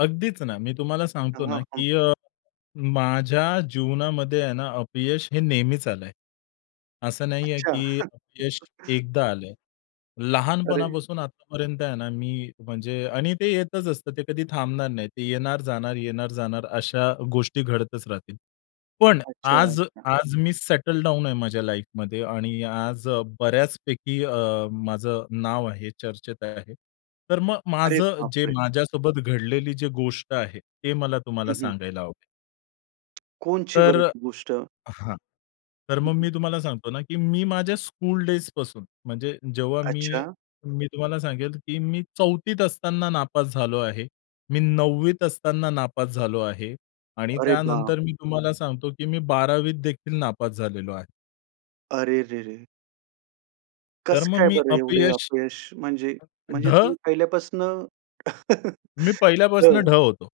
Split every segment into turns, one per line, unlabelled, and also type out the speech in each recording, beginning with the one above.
अगदीच ना. मी तुम्हाला सांगतो
तेव्हा.
ना,
हं.
की अ, माझ्या जीवनामध्ये आहे ना, अपयश हे नेहमीच आलंय. असं नाहीये
अच्छा.
की अपयश एकदा आलं.
अरे!
लहानपणापासून आतापर्यंत आहे ना, मी म्हणजे आणि ते येतच असतं. ते कधी थांबणार नाही. ते येणार-जाणार, येणार-जाणार अशा गोष्टी घडतच राहतील. पण
अच्छा,
आज
अच्छा!
आज मी सेटल डाउन आहे माझ्या लाईफमध्ये आणि आज बऱ्याचपैकी अ, माझं नाव आहे, चर्चेत आहे. तर मग
अरे
माझं जे
बापरे!
माझ्यासोबत घडलेली जी गोष्ट आहे, ते मला तुम्हाला
हं, हं.
सांगायला आवडेल.
कोणची
तर
बरं ती गोष्ट?
हां. तर
हं,
मग
हं.
मी तुम्हाला सांगतो ना, की मी माझ्या स्कूलडेजपासून म्हणजे जेव्हा मी,
अच्छा.
मी तुम्हाला सांगेल की मी 4थीत असताना नापास झालो आहे. मी 9वीत असताना नापास झालो आहे. आणि
अरे बाप!
त्यानंतर मी तुम्हाला सांगतो, की मी 12वीत देखील नापास झालेलो आहे.
अरे रे रे!
तर
कसं
मग
काय
मी
बरं एवढे
अपयश
अपयश? म्हणजे म्हणजे
ढ.
तुम्ही पहिल्यापासनं.
मी पहिल्यापासून ढ
हो.
होतो.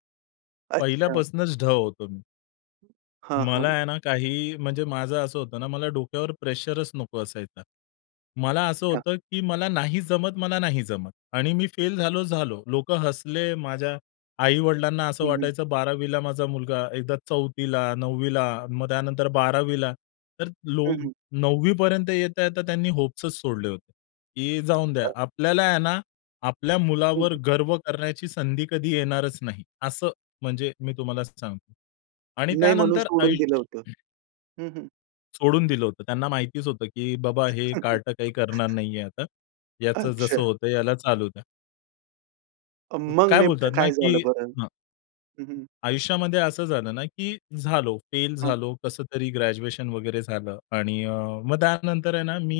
अच्छा.
पहिल्यापासूनच ढ होतो मी.
हां,
मला
हां.
आहे ना, काही म्हणजे माझं असं होतं ना, मला डोक्यावर प्रेशरच नको असायचा. मला असं
हां.
होतं, की मला नाही जमत, मला नाही जमत. आणि मी फेल झालो, झालो. लोकं हसले. माझ्या आई-वडिलांना असं
हं, हं.
वाटायचं, 12वीला माझा मुलगा एकदा 4थीला, 9वीला मग त्यानंतर 12वीला. तर
हं,
लोग
हं.
9वीपर्यंत येता-येता त्यांनी होप्सच सोडले होते. की जाऊन द्या.
अ.
आपल्याला आहे ना, आपल्या
हं,
मुलावर
हं.
गर्व करण्याची संधी कधी येणारच नाही. असं म्हणजे मी तुम्हाला सांगतो. आणि
नाही म्हणून
त्यानंतर
सोडून दिलं
आयुष्य
होतं. हं, हं.
सोडून दिलं होतं. त्यांना माहितीच होतं, की बाबा हे कार्ट काही करणार नाहीये आता. याचं जसं
अच्छा.
होतं, याला चालू द्या.
अ,
अ,
मग
काय
नेमकं
बोलतात ना,
काय झालं
की
बरं?
हं.
हं, हं.
आयुष्यामध्ये असं झालं ना, की झालो, फेल
हं.
झालो, कसं तरी ग्रॅज्युएशन वगैरे झालं आणि अ, मग त्यानंतर आहे ना, मी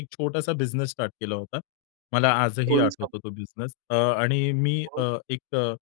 1 छोटासा बिझनेस स्टार्ट केला होता. मला आजही
कोणचा?
आठवतो तो बिझनेस अ आणि मी
हो.
अ, एक अ